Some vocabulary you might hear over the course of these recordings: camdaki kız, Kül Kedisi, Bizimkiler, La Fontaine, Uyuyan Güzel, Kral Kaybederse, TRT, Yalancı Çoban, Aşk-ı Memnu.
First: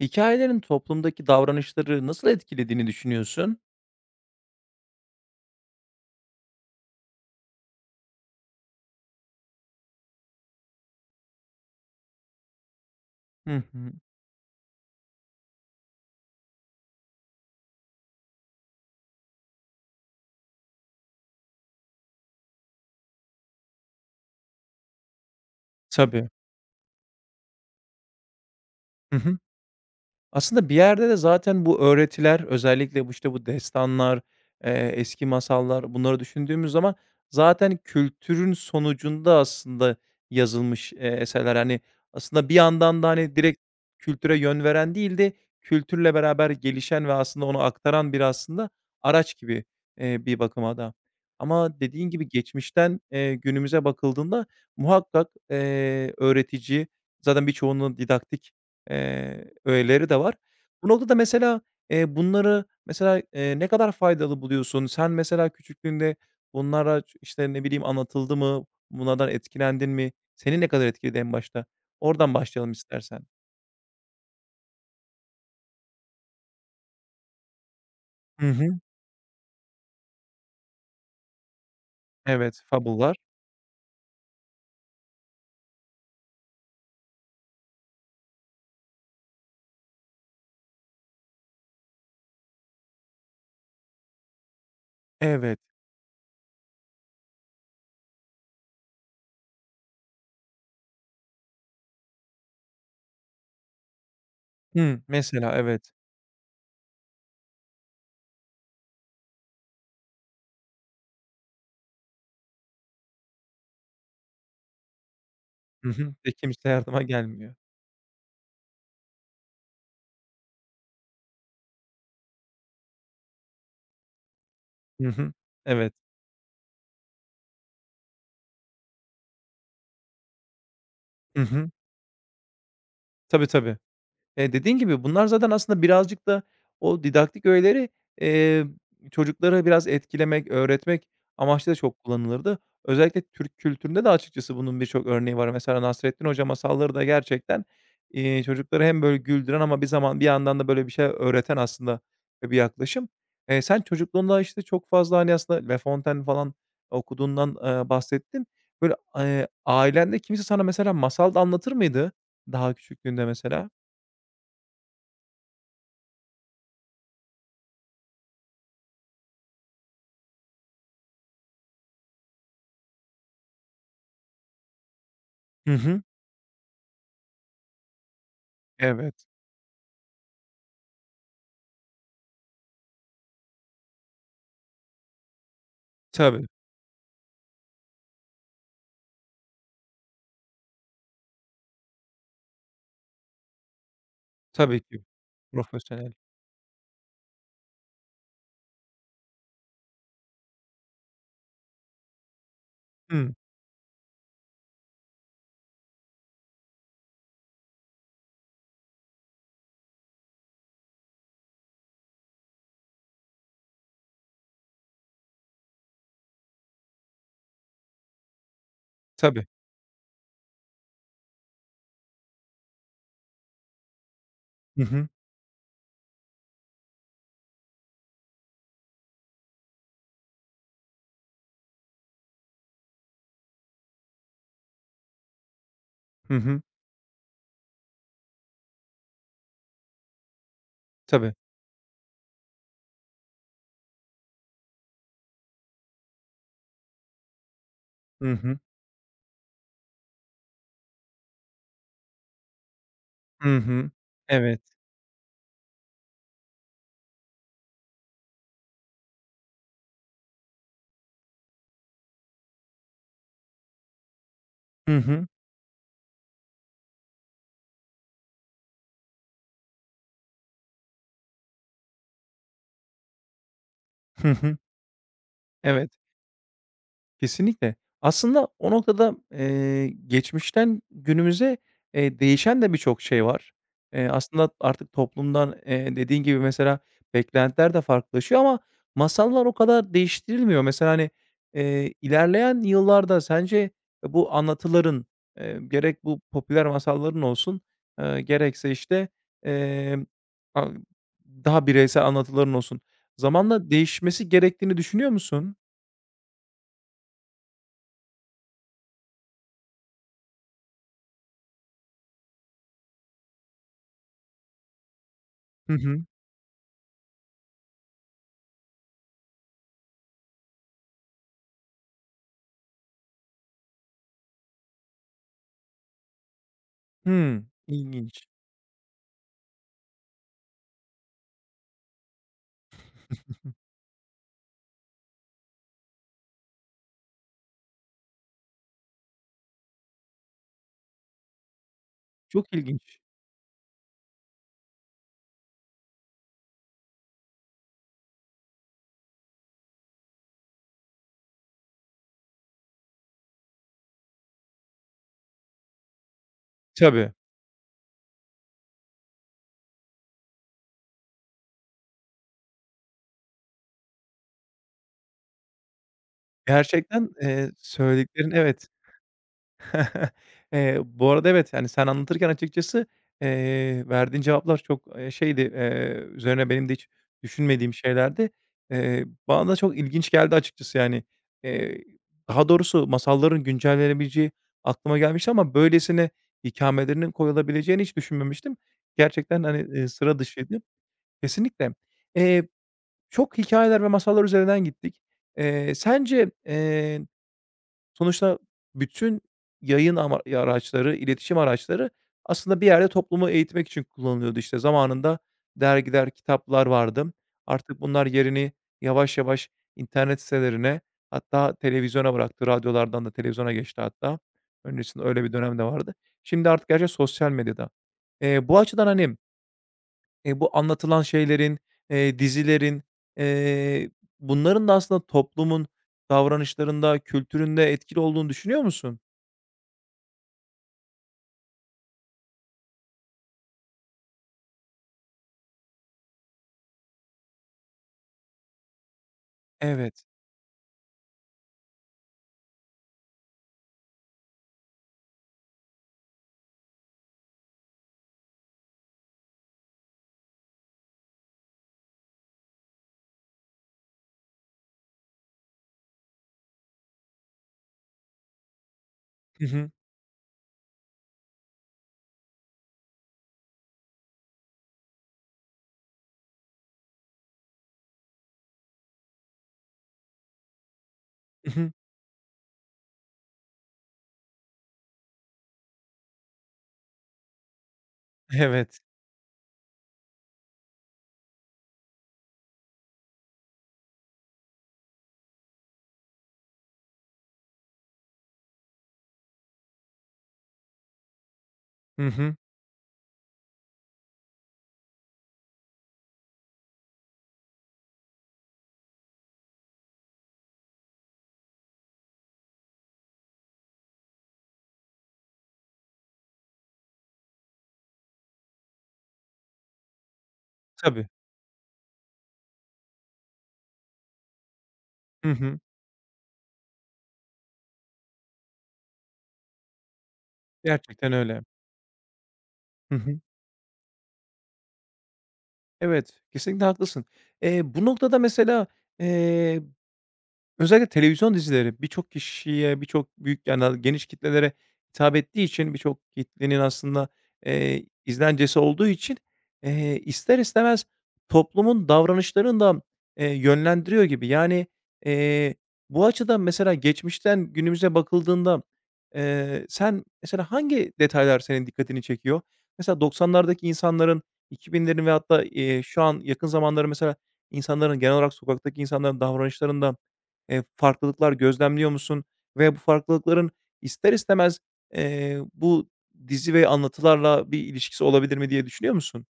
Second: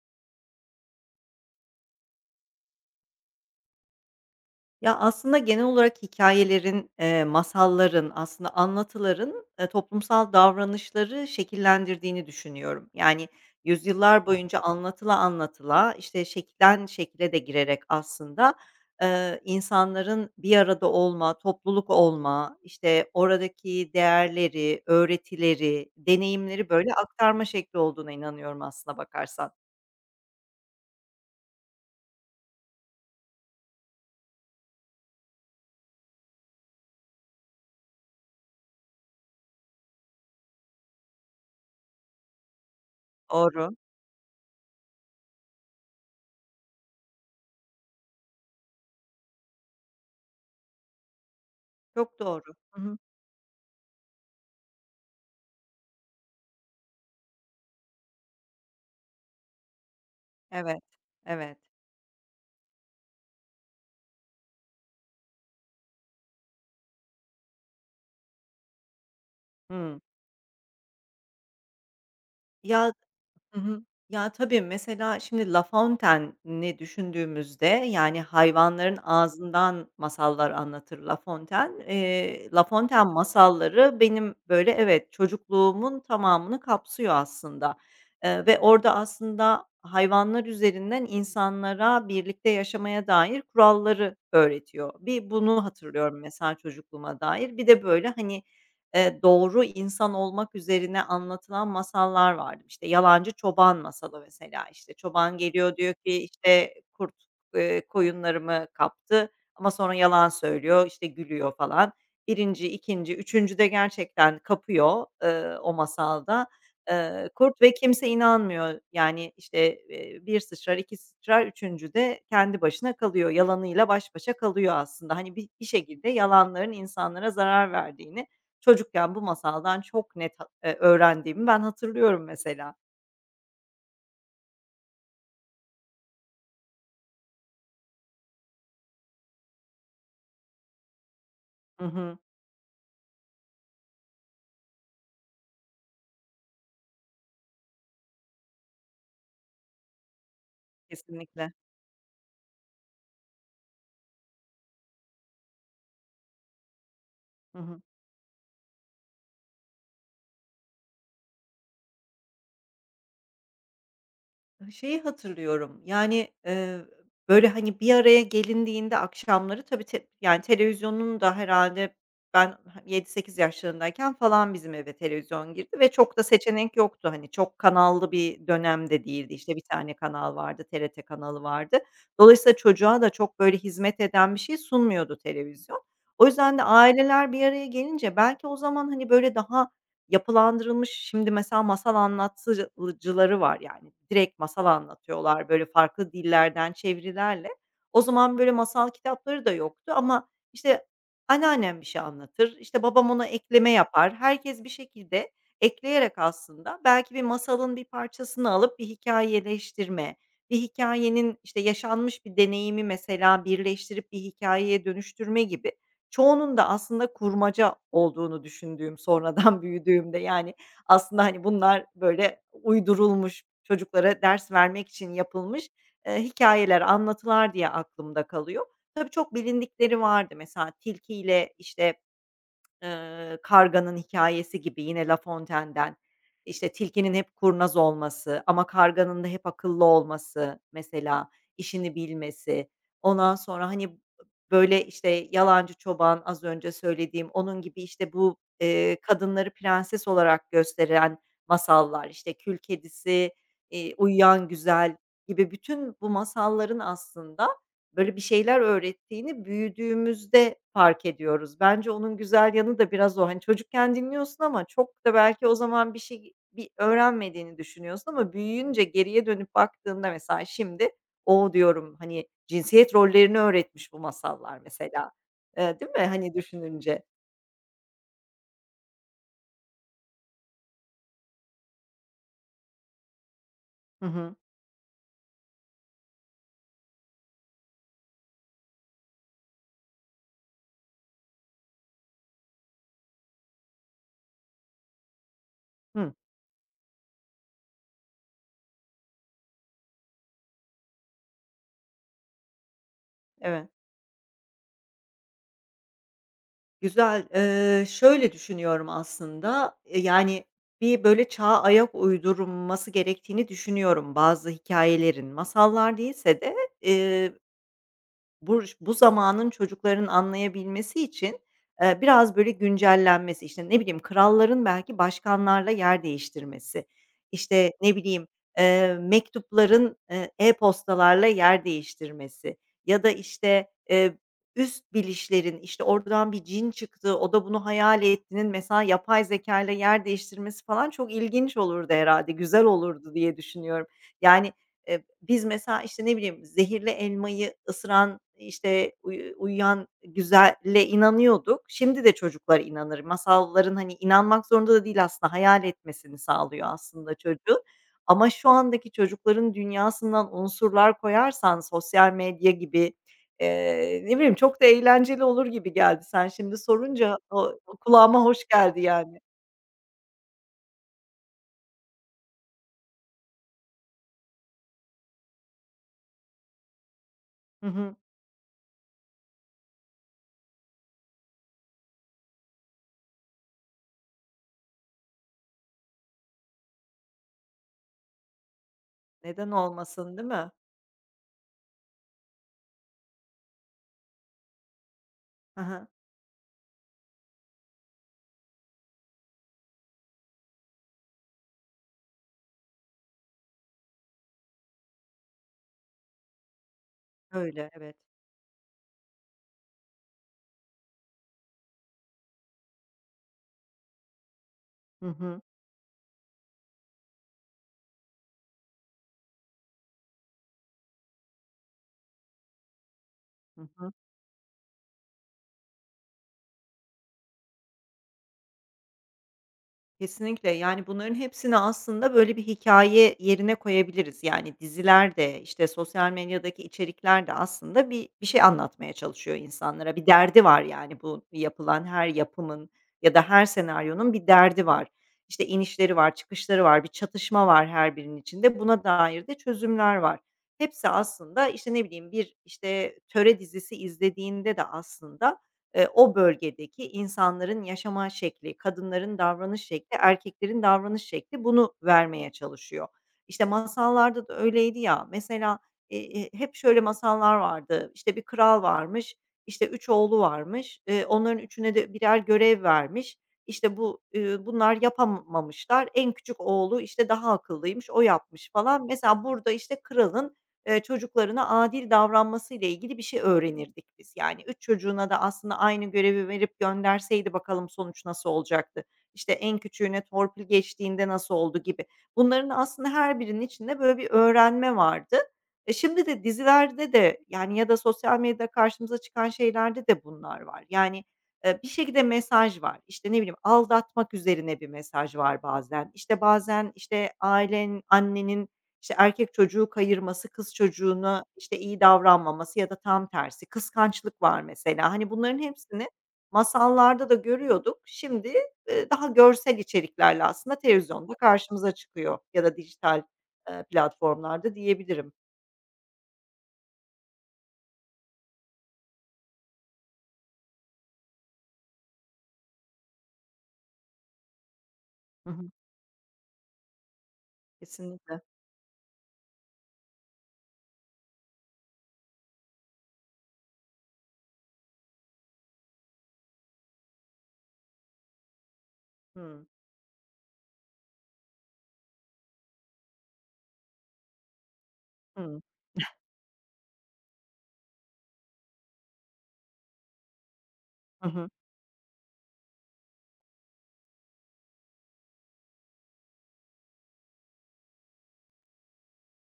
Hikâyelerin toplumdaki davranışları nasıl etkilediğini düşünüyorsun? Ya, aslında genel olarak hikayelerin, masalların, aslında anlatıların, toplumsal davranışları şekillendirdiğini düşünüyorum. Yani, Hı hı. yüzyıllar boyunca anlatıla anlatıla, işte, şekilden şekile de girerek aslında, insanların bir arada olma, topluluk olma, işte, oradaki değerleri, öğretileri, Tabii. deneyimleri, böyle, aktarma şekli olduğuna inanıyorum aslına Hı hı. bakarsan. Aslında bir yerde de zaten bu öğretiler, özellikle bu, işte, bu destanlar, eski masallar, bunları düşündüğümüz zaman zaten kültürün sonucunda aslında yazılmış, eserler. Hani, aslında bir yandan da, hani, direkt Doğru, kültüre yön veren değil de kültürle beraber gelişen ve aslında onu aktaran bir aslında araç gibi, bir bakıma da. Ama dediğin çok gibi doğru. Hı hı. geçmişten, günümüze bakıldığında muhakkak, öğretici, zaten birçoğunun didaktik öğeleri de var. Evet, Bu noktada evet. mesela, bunları mesela, ne kadar faydalı buluyorsun? Sen mesela küçüklüğünde bunlara işte, ne bileyim, anlatıldı mı? Bunlardan etkilendin Hımm. mi? Seni ne kadar etkiledi en başta? Oradan başlayalım Ya. istersen. Hı hı. Ya, tabii, mesela şimdi La Fontaine'i düşündüğümüzde, yani, Hı hı. hayvanların ağzından masallar anlatır La Fontaine. Evet, La Fontaine fabullar. masalları benim, böyle, evet, çocukluğumun tamamını kapsıyor aslında, ve orada aslında hayvanlar üzerinden insanlara birlikte yaşamaya dair kuralları öğretiyor. Bir Evet. bunu hatırlıyorum mesela çocukluğuma dair. Bir de, böyle, hani, doğru insan olmak üzerine anlatılan masallar vardı. İşte, Yalancı Çoban masalı mesela, işte, Hımm, çoban mesela geliyor evet. diyor ki, işte, "Kurt, koyunlarımı kaptı." ama sonra yalan söylüyor, işte, gülüyor falan. Birinci, ikinci, üçüncü de gerçekten kapıyor, o Hı hı. Ve masalda, kimse yardıma gelmiyor. kurt ve kimse inanmıyor. Yani, işte, 1 sıçrar, 2 sıçrar, üçüncü de kendi başına kalıyor. Yalanıyla baş başa kalıyor Hı aslında. hı. Hani, bir Evet. şekilde yalanların insanlara zarar verdiğini çocukken bu masaldan çok net Hı öğrendiğimi ben hı. hatırlıyorum mesela. Tabii, tabii. Dediğin gibi bunlar zaten aslında birazcık da o didaktik öğeleri, eee, çocuklara biraz etkilemek, öğretmek amaçlı da Hı çok hı. kullanılırdı. Özellikle Türk kültüründe de açıkçası bunun birçok örneği var. Mesela Nasrettin Hoca masalları da gerçekten, çocukları hem böyle güldüren ama bir zaman bir yandan da böyle bir şey Kesinlikle. öğreten aslında, bir yaklaşım. Sen çocukluğunda, işte, çok fazla, hani, aslında La Fontaine falan okuduğundan, Hı hı. Bahsettin. Böyle, ailende kimse sana mesela masal da anlatır mıydı daha küçüklüğünde mesela? Şeyi hatırlıyorum, yani, böyle, hani, bir araya gelindiğinde akşamları tabii te yani, televizyonun da herhalde ben 7-8 yaşlarındayken falan bizim eve televizyon girdi Hı ve hı. çok da seçenek yoktu. Hani, çok kanallı bir dönemde Evet. değildi. İşte, bir tane kanal vardı, TRT kanalı vardı. Dolayısıyla çocuğa da çok, böyle, hizmet eden bir şey sunmuyordu televizyon. O Tabii, yüzden de aileler bir araya gelince belki o zaman, hani, böyle, daha yapılandırılmış şimdi mesela masal anlatıcıları var yani. Direkt masal tabii ki. anlatıyorlar, böyle, farklı Profesyonel. dillerden çevirilerle. O zaman, böyle, masal kitapları da yoktu ama, işte, anneannem bir şey anlatır, işte, babam ona Hımm. ekleme yapar. Herkes bir şekilde ekleyerek aslında belki bir masalın bir parçasını alıp bir hikayeleştirme, bir hikayenin işte, yaşanmış bir deneyimi mesela birleştirip bir hikayeye dönüştürme gibi çoğunun da aslında kurmaca olduğunu düşündüğüm Tabii. sonradan büyüdüğümde, yani, aslında, hani, bunlar böyle uydurulmuş, çocuklara ders Hı vermek hı. için yapılmış, hikâyeler, anlatılar diye aklımda kalıyor. Tabii çok bilindikleri vardı. Mesela tilkiyle, işte, Karganın hikayesi gibi yine La Fontaine'den, Hı hı. işte, tilkinin hep kurnaz olması ama karganın da hep akıllı olması mesela, Tabii. işini bilmesi. Ondan sonra, hani, böyle, işte, Yalancı Çoban az önce söylediğim, onun gibi, işte, Hı bu, hı. Kadınları prenses olarak gösteren masallar, işte, Kül Kedisi, Hı hı. Uyuyan Evet. Güzel gibi bütün bu masalların aslında böyle bir şeyler öğrettiğini büyüdüğümüzde fark ediyoruz. Bence onun güzel yanı da biraz o. Hani çocukken dinliyorsun ama çok Hı da hı. belki o zaman bir şey öğrenmediğini düşünüyorsun ama büyüyünce geriye dönüp baktığında mesela şimdi, "O!" diyorum, hani, cinsiyet rollerini öğretmiş bu Hı hı. masallar mesela, değil Evet. mi, hani, düşününce? Kesinlikle. Aslında o noktada, geçmişten günümüze, değişen de birçok şey var. Hı hı. Aslında artık toplumdan, dediğin gibi mesela beklentiler de farklılaşıyor ama masallar o kadar değiştirilmiyor. Mesela, hani, ilerleyen yıllarda sence bu anlatıların, gerek Hıh, bu popüler masalların olsun, gerekse, işte, emm, a daha bireysel anlatıların olsun, evet. zamanla değişmesi gerektiğini düşünüyor musun? Güzel. Şöyle düşünüyorum aslında, yani, bir böyle çağa ayak uydurulması gerektiğini düşünüyorum bazı hikayelerin. Hı Masallar hı. değilse de, bu zamanın çocukların anlayabilmesi için, biraz böyle güncellenmesi, işte, ne bileyim, kralların belki başkanlarla yer değiştirmesi, Hımm, işte, ne bileyim, ilginç. Mektupların, e-postalarla yer değiştirmesi ya da, işte, üst bilişlerin, işte, oradan bir cin çıktı, o da bunu hayal ettiğinin mesela yapay zeka ile yer değiştirmesi falan çok ilginç olurdu herhalde, Çok güzel ilginç. olurdu diye düşünüyorum. Yani, biz mesela, işte, ne bileyim, zehirli elmayı ısıran, işte, uyuyan güzelle inanıyorduk. Şimdi de çocuklar inanır. Masalların, hani, inanmak zorunda da değil aslında, hayal etmesini sağlıyor Tabii. aslında çocuğu. Ama şu andaki çocukların dünyasından unsurlar koyarsan sosyal medya gibi, ne bileyim, çok da eğlenceli olur gibi geldi. Sen şimdi Gerçekten, sorunca o kulağıma söylediklerin hoş evet. geldi yani. Bu arada evet, hani, sen anlatırken açıkçası, verdiğin cevaplar çok, şeydi, üzerine benim de hiç Hı düşünmediğim hı. şeylerdi. Bana da çok ilginç geldi açıkçası yani. Eee, daha doğrusu masalların güncellenebileceği aklıma gelmişti ama böylesine ikamelerinin koyulabileceğini hiç düşünmemiştim. Gerçekten, Neden hani, olmasın, sıra değil mi? dışıydı. Kesinlikle. Eee Çok hikayeler ve masallar üzerinden gittik. Hı hı. Sence, sonuçta bütün yayın ama araçları, iletişim araçları aslında bir yerde toplumu eğitmek için kullanılıyordu. İşte, zamanında dergiler, kitaplar vardı. Öyle, Artık evet. bunlar yerini yavaş yavaş internet sitelerine, hatta televizyona bıraktı. Radyolardan da televizyona geçti hatta. Öncesinde Hı öyle bir hı. dönem de vardı. Şimdi artık her şey sosyal medyada. Bu açıdan, hani, bu anlatılan şeylerin, dizilerin, Hı eee, hı. bunların da aslında toplumun davranışlarında, kültüründe etkili olduğunu düşünüyor musun? Kesinlikle. Yani, bunların hepsini aslında, böyle, bir hikaye yerine koyabiliriz. Yani, diziler de, işte, sosyal medyadaki içerikler de aslında bir şey anlatmaya çalışıyor insanlara. Evet. Bir derdi var, yani, bu yapılan her yapımın ya da her senaryonun bir derdi var. İşte, inişleri var, çıkışları var, bir çatışma var her birinin içinde. Buna dair de çözümler var. Hepsi aslında, işte, ne bileyim, bir, işte, töre dizisi izlediğinde de aslında o bölgedeki insanların yaşama şekli, kadınların Hı davranış hı. şekli, erkeklerin davranış şekli bunu vermeye çalışıyor. İşte, masallarda da öyleydi ya, mesela, hep şöyle masallar vardı. İşte bir kral varmış, işte, 3 oğlu varmış, onların Hı hı. üçüne de birer görev vermiş. İşte, bu, bunlar yapamamışlar. En küçük oğlu, işte, daha akıllıymış, o yapmış Evet. falan. Mesela burada, işte, kralın çocuklarına adil davranmasıyla ilgili bir şey öğrenirdik biz. Yani 3 çocuğuna da aslında aynı görevi verip gönderseydi bakalım sonuç nasıl olacaktı? İşte en küçüğüne torpil geçtiğinde nasıl oldu gibi. Hı hı. Bunların aslında her birinin içinde böyle bir öğrenme vardı. E, şimdi de dizilerde de yani ya da sosyal medyada karşımıza çıkan şeylerde de bunlar var. Yani, bir şekilde mesaj var. İşte, ne bileyim, aldatmak üzerine bir mesaj var bazen. İşte, bazen, işte, ailen, annenin işte, erkek çocuğu kayırması, kız Tabii. çocuğuna, işte, iyi davranmaması ya da tam tersi kıskançlık var mesela. Hani, Hı bunların hı. hepsini masallarda da görüyorduk. Şimdi, daha görsel içeriklerle aslında Gerçekten televizyonda öyle. karşımıza çıkıyor ya da Hı dijital, hı. Platformlarda diyebilirim. Evet, kesinlikle haklısın. Bu noktada mesela, eee Özellikle televizyon dizileri birçok kişiye, birçok büyük, yani, geniş kitlelere hitap Hı ettiği hı. için, birçok kitlenin aslında, Kesinlikle. izlencesi olduğu için, ister istemez toplumun davranışlarını da, yönlendiriyor gibi. Yani, eee, bu açıdan mesela geçmişten günümüze bakıldığında, Hıı. Sen mesela hangi detaylar senin dikkatini çekiyor? Mesela 90'lardaki insanların, 2000'lerin ve Hıı. hatta, şu an yakın zamanları mesela insanların genel olarak sokaktaki insanların davranışlarında Hı hı. farklılıklar gözlemliyor musun? Ve bu farklılıkların ister istemez, bu dizi ve anlatılarla bir ilişkisi olabilir mi diye düşünüyor musun?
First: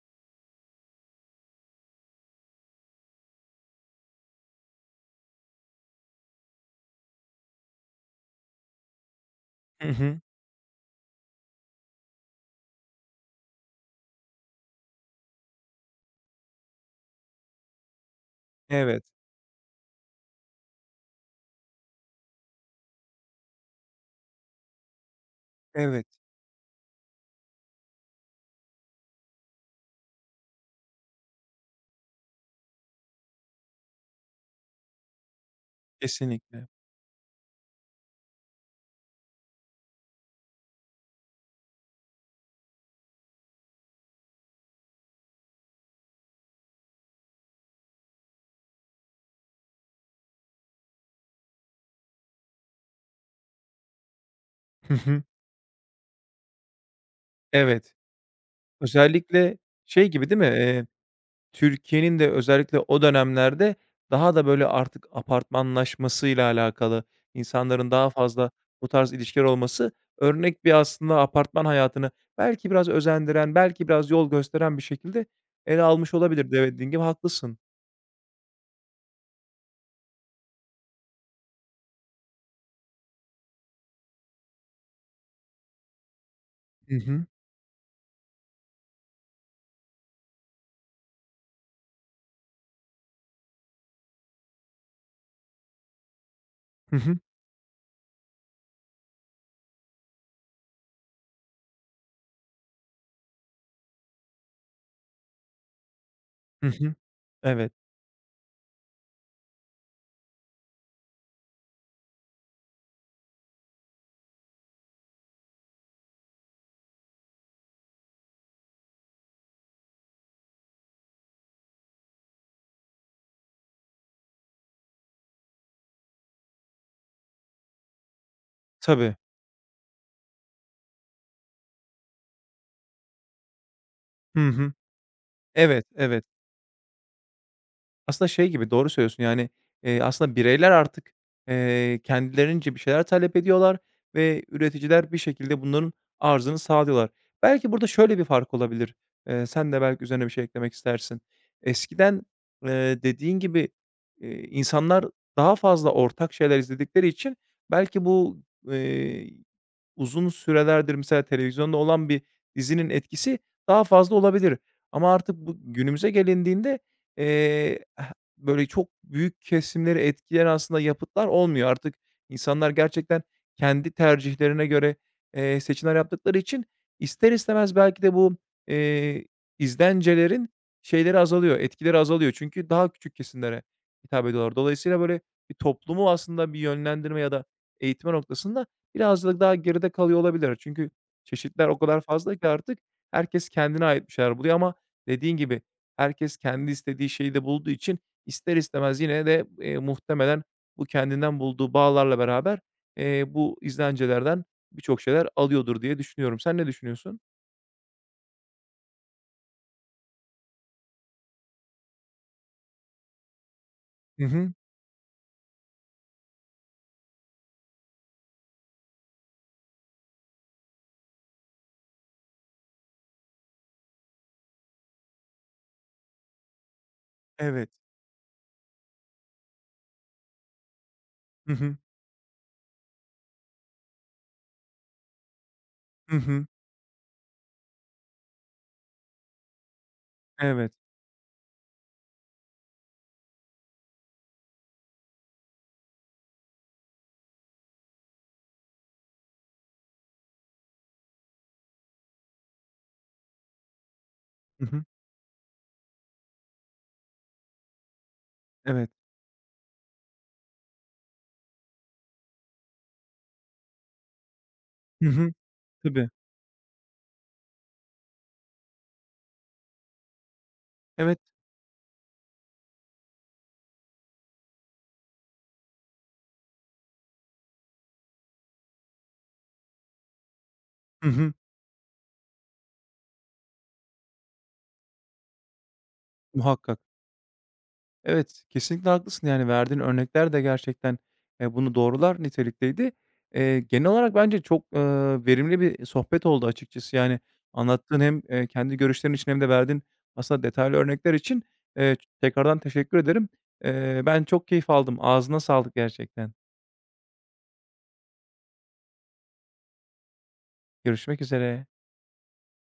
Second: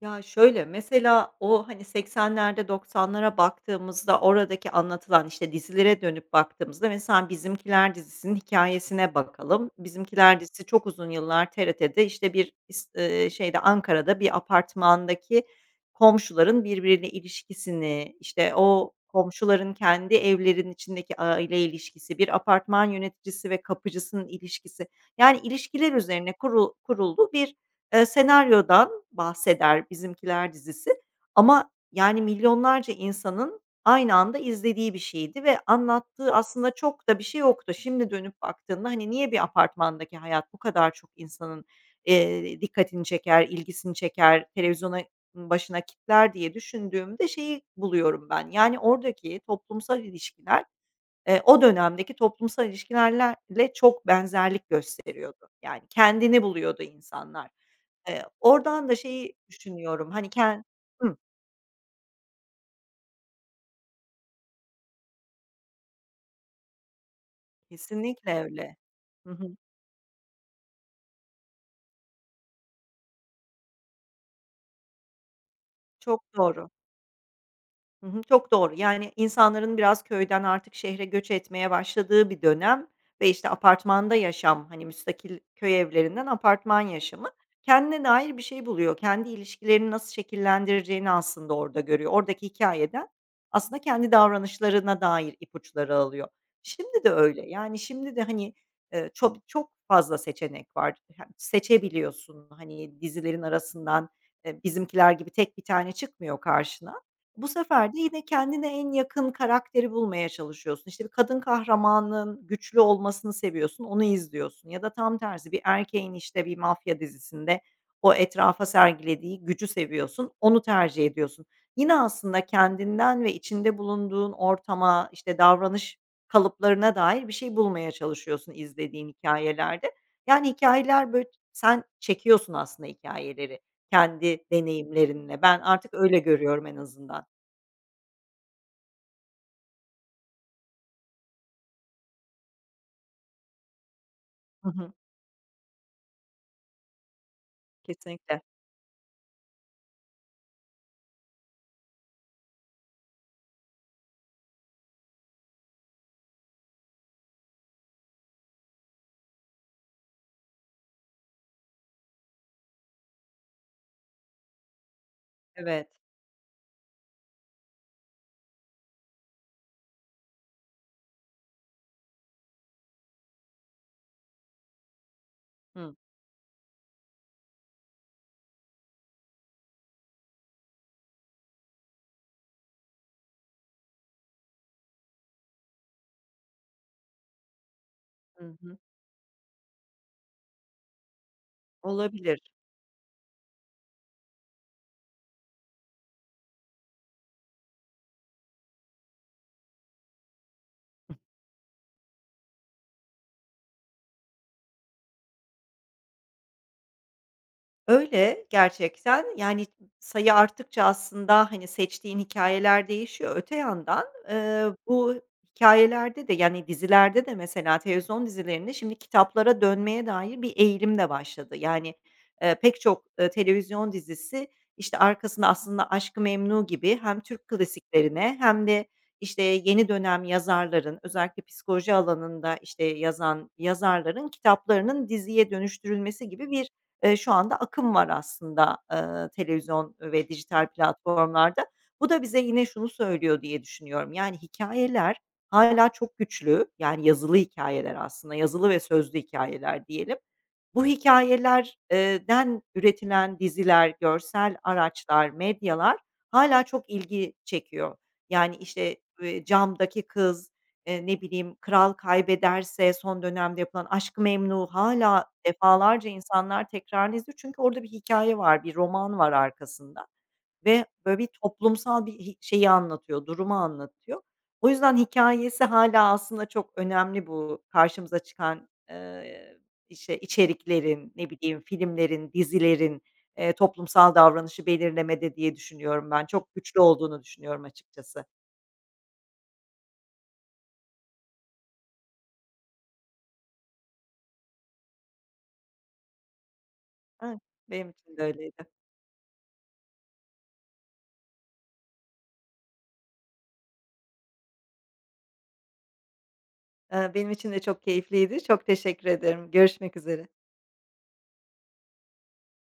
Ya, şöyle, mesela o, hani, 80'lerde 90'lara baktığımızda oradaki anlatılan, işte, dizilere dönüp baktığımızda mesela Bizimkiler dizisinin hikayesine bakalım. Hı hı. Bizimkiler dizisi çok uzun yıllar TRT'de, işte, bir is şeyde, Ankara'da bir apartmandaki komşuların birbiriyle ilişkisini, işte, o Evet, komşuların kendi evlerin içindeki aile ilişkisi, bir apartman yöneticisi ve kapıcısının ilişkisi, yani, ilişkiler evet, üzerine kuruldu bir senaryodan bahseder Bizimkiler dizisi ama, yani, milyonlarca insanın aynı anda izlediği bir şeydi ve anlattığı kesinlikle. aslında çok da bir şey yoktu. Şimdi dönüp baktığında, hani, niye bir apartmandaki hayat bu kadar çok insanın, dikkatini çeker, ilgisini çeker, televizyona başına kitler diye düşündüğümde şeyi buluyorum ben, yani, oradaki toplumsal ilişkiler o dönemdeki toplumsal ilişkilerle çok benzerlik Hı hı. gösteriyordu. Yani kendini buluyordu insanlar. Evet. Oradan da şeyi Özellikle şey düşünüyorum, hani, gibi değil ken- mi? Hıh. Türkiye'nin de özellikle o dönemlerde daha da, böyle, artık apartmanlaşmasıyla alakalı, insanların daha Kesinlikle fazla öyle. bu tarz Hı ilişkiler hı. olması örnek bir aslında apartman hayatını belki biraz özendiren, belki biraz yol gösteren bir şekilde ele almış Çok olabilir. doğru. Evet, dediğin gibi haklısın. Hı hı, çok doğru. Yani, insanların biraz köyden artık şehre göç etmeye başladığı bir dönem ve, işte, apartmanda yaşam, hani, müstakil köy evlerinden apartman Hı hı. yaşamı. Kendine dair bir şey buluyor. Kendi ilişkilerini nasıl şekillendireceğini aslında orada görüyor. Oradaki hikayeden aslında kendi davranışlarına dair ipuçları alıyor. Hı Şimdi de hı. öyle. Yani, şimdi de, hani, çok çok fazla seçenek var. Hem seçebiliyorsun, hani, dizilerin arasından, Bizimkiler gibi tek bir tane çıkmıyor Hı hı. karşına, bu Evet. sefer de yine kendine en yakın karakteri bulmaya çalışıyorsun. İşte, bir kadın kahramanın güçlü olmasını seviyorsun, onu izliyorsun ya da tam tersi bir erkeğin, işte, bir mafya dizisinde o etrafa sergilediği gücü seviyorsun, onu tercih ediyorsun. Yine aslında kendinden ve içinde bulunduğun ortama, işte, davranış kalıplarına dair bir şey bulmaya çalışıyorsun izlediğin Tabii. hikayelerde. Yani hikayeler böyle, sen çekiyorsun aslında hikayeleri kendi Hı hı. deneyimlerinle. Ben Evet, artık öyle evet. görüyorum en azından. Aslında şey gibi, doğru söylüyorsun, yani, aslında bireyler artık, kendilerince bir şeyler talep ediyorlar ve Hı hı. üreticiler bir şekilde bunların arzını sağlıyorlar. Belki burada şöyle bir Kesinlikle. fark olabilir, sen de belki üzerine bir şey eklemek istersin. Eskiden, dediğin gibi, insanlar daha fazla ortak şeyler izledikleri için belki bu, eee, uzun sürelerdir mesela televizyonda olan bir dizinin etkisi daha fazla olabilir ama artık bu Evet. günümüze gelindiğinde Eee, eh, böyle çok büyük kesimleri etkileyen aslında yapıtlar olmuyor. Artık insanlar gerçekten kendi tercihlerine göre, Hı. seçimler yaptıkları için ister istemez belki de bu, eee, izlencelerin şeyleri azalıyor, etkileri azalıyor. Çünkü daha küçük kesimlere hitap ediyorlar. Dolayısıyla böyle bir toplumu aslında bir yönlendirme ya da eğitme Hı noktasında hı. birazcık daha geride kalıyor olabilir. Çünkü çeşitler o kadar fazla Olabilir. ki artık herkes kendine ait bir şeyler buluyor ama dediğin gibi herkes kendi istediği şeyi de bulduğu için ister istemez yine de, muhtemelen bu kendinden bulduğu bağlarla beraber, bu izlencelerden birçok şeyler alıyordur diye düşünüyorum. Sen ne düşünüyorsun? Öyle gerçekten. Yani sayı arttıkça aslında, hani, seçtiğin hikayeler değişiyor. Öte yandan, Hı hı. Bu hikayelerde de, yani, dizilerde de mesela televizyon dizilerinde şimdi kitaplara dönmeye dair bir eğilim de başladı. Yani, pek çok, televizyon dizisi, işte, arkasında aslında Aşk-ı Memnu gibi hem Türk Evet. klasiklerine hem de, işte, yeni dönem yazarların, özellikle Hı hı. psikoloji alanında, işte, yazan yazarların kitaplarının diziye Hı dönüştürülmesi hı. gibi bir şu anda akım var aslında, televizyon ve dijital Evet. platformlarda. Bu da bize yine şunu söylüyor diye düşünüyorum, yani hikayeler hala çok güçlü, yani yazılı hikayeler aslında, yazılı ve sözlü hikayeler diyelim. Bu hikayelerden üretilen diziler, görsel Hı hı. araçlar, medyalar hala çok ilgi çekiyor. Yani, Evet. işte, camdaki kız, ne bileyim, Kral Kaybederse son dönemde yapılan Aşk-ı Memnu Hı hâlâ hı. defalarca Tabii. insanlar tekrarını izliyor. Çünkü orada bir hikaye var, bir roman var arkasında ve böyle Evet. bir toplumsal bir hi şeyi anlatıyor, durumu anlatıyor. O yüzden hikayesi hala aslında çok önemli bu karşımıza çıkan, işte, Hı içeriklerin, ne hı. bileyim, filmlerin, dizilerin, toplumsal davranışı belirlemede diye düşünüyorum ben. Çok güçlü Muhakkak. olduğunu düşünüyorum açıkçası. Evet, kesinlikle haklısın. Yani, verdiğin örnekler de gerçekten, bunu doğrular nitelikteydi. Genel olarak bence çok, verimli bir sohbet oldu açıkçası. Yani, Evet, benim anlattığın için de hem, öyle. kendi görüşlerin için hem de verdiğin aslında detaylı örnekler için, tekrardan teşekkür ederim. Ben çok keyif aldım. Ağzına sağlık gerçekten. Benim için de çok keyifliydi. Çok teşekkür ederim. Görüşmek üzere. Görüşmek üzere.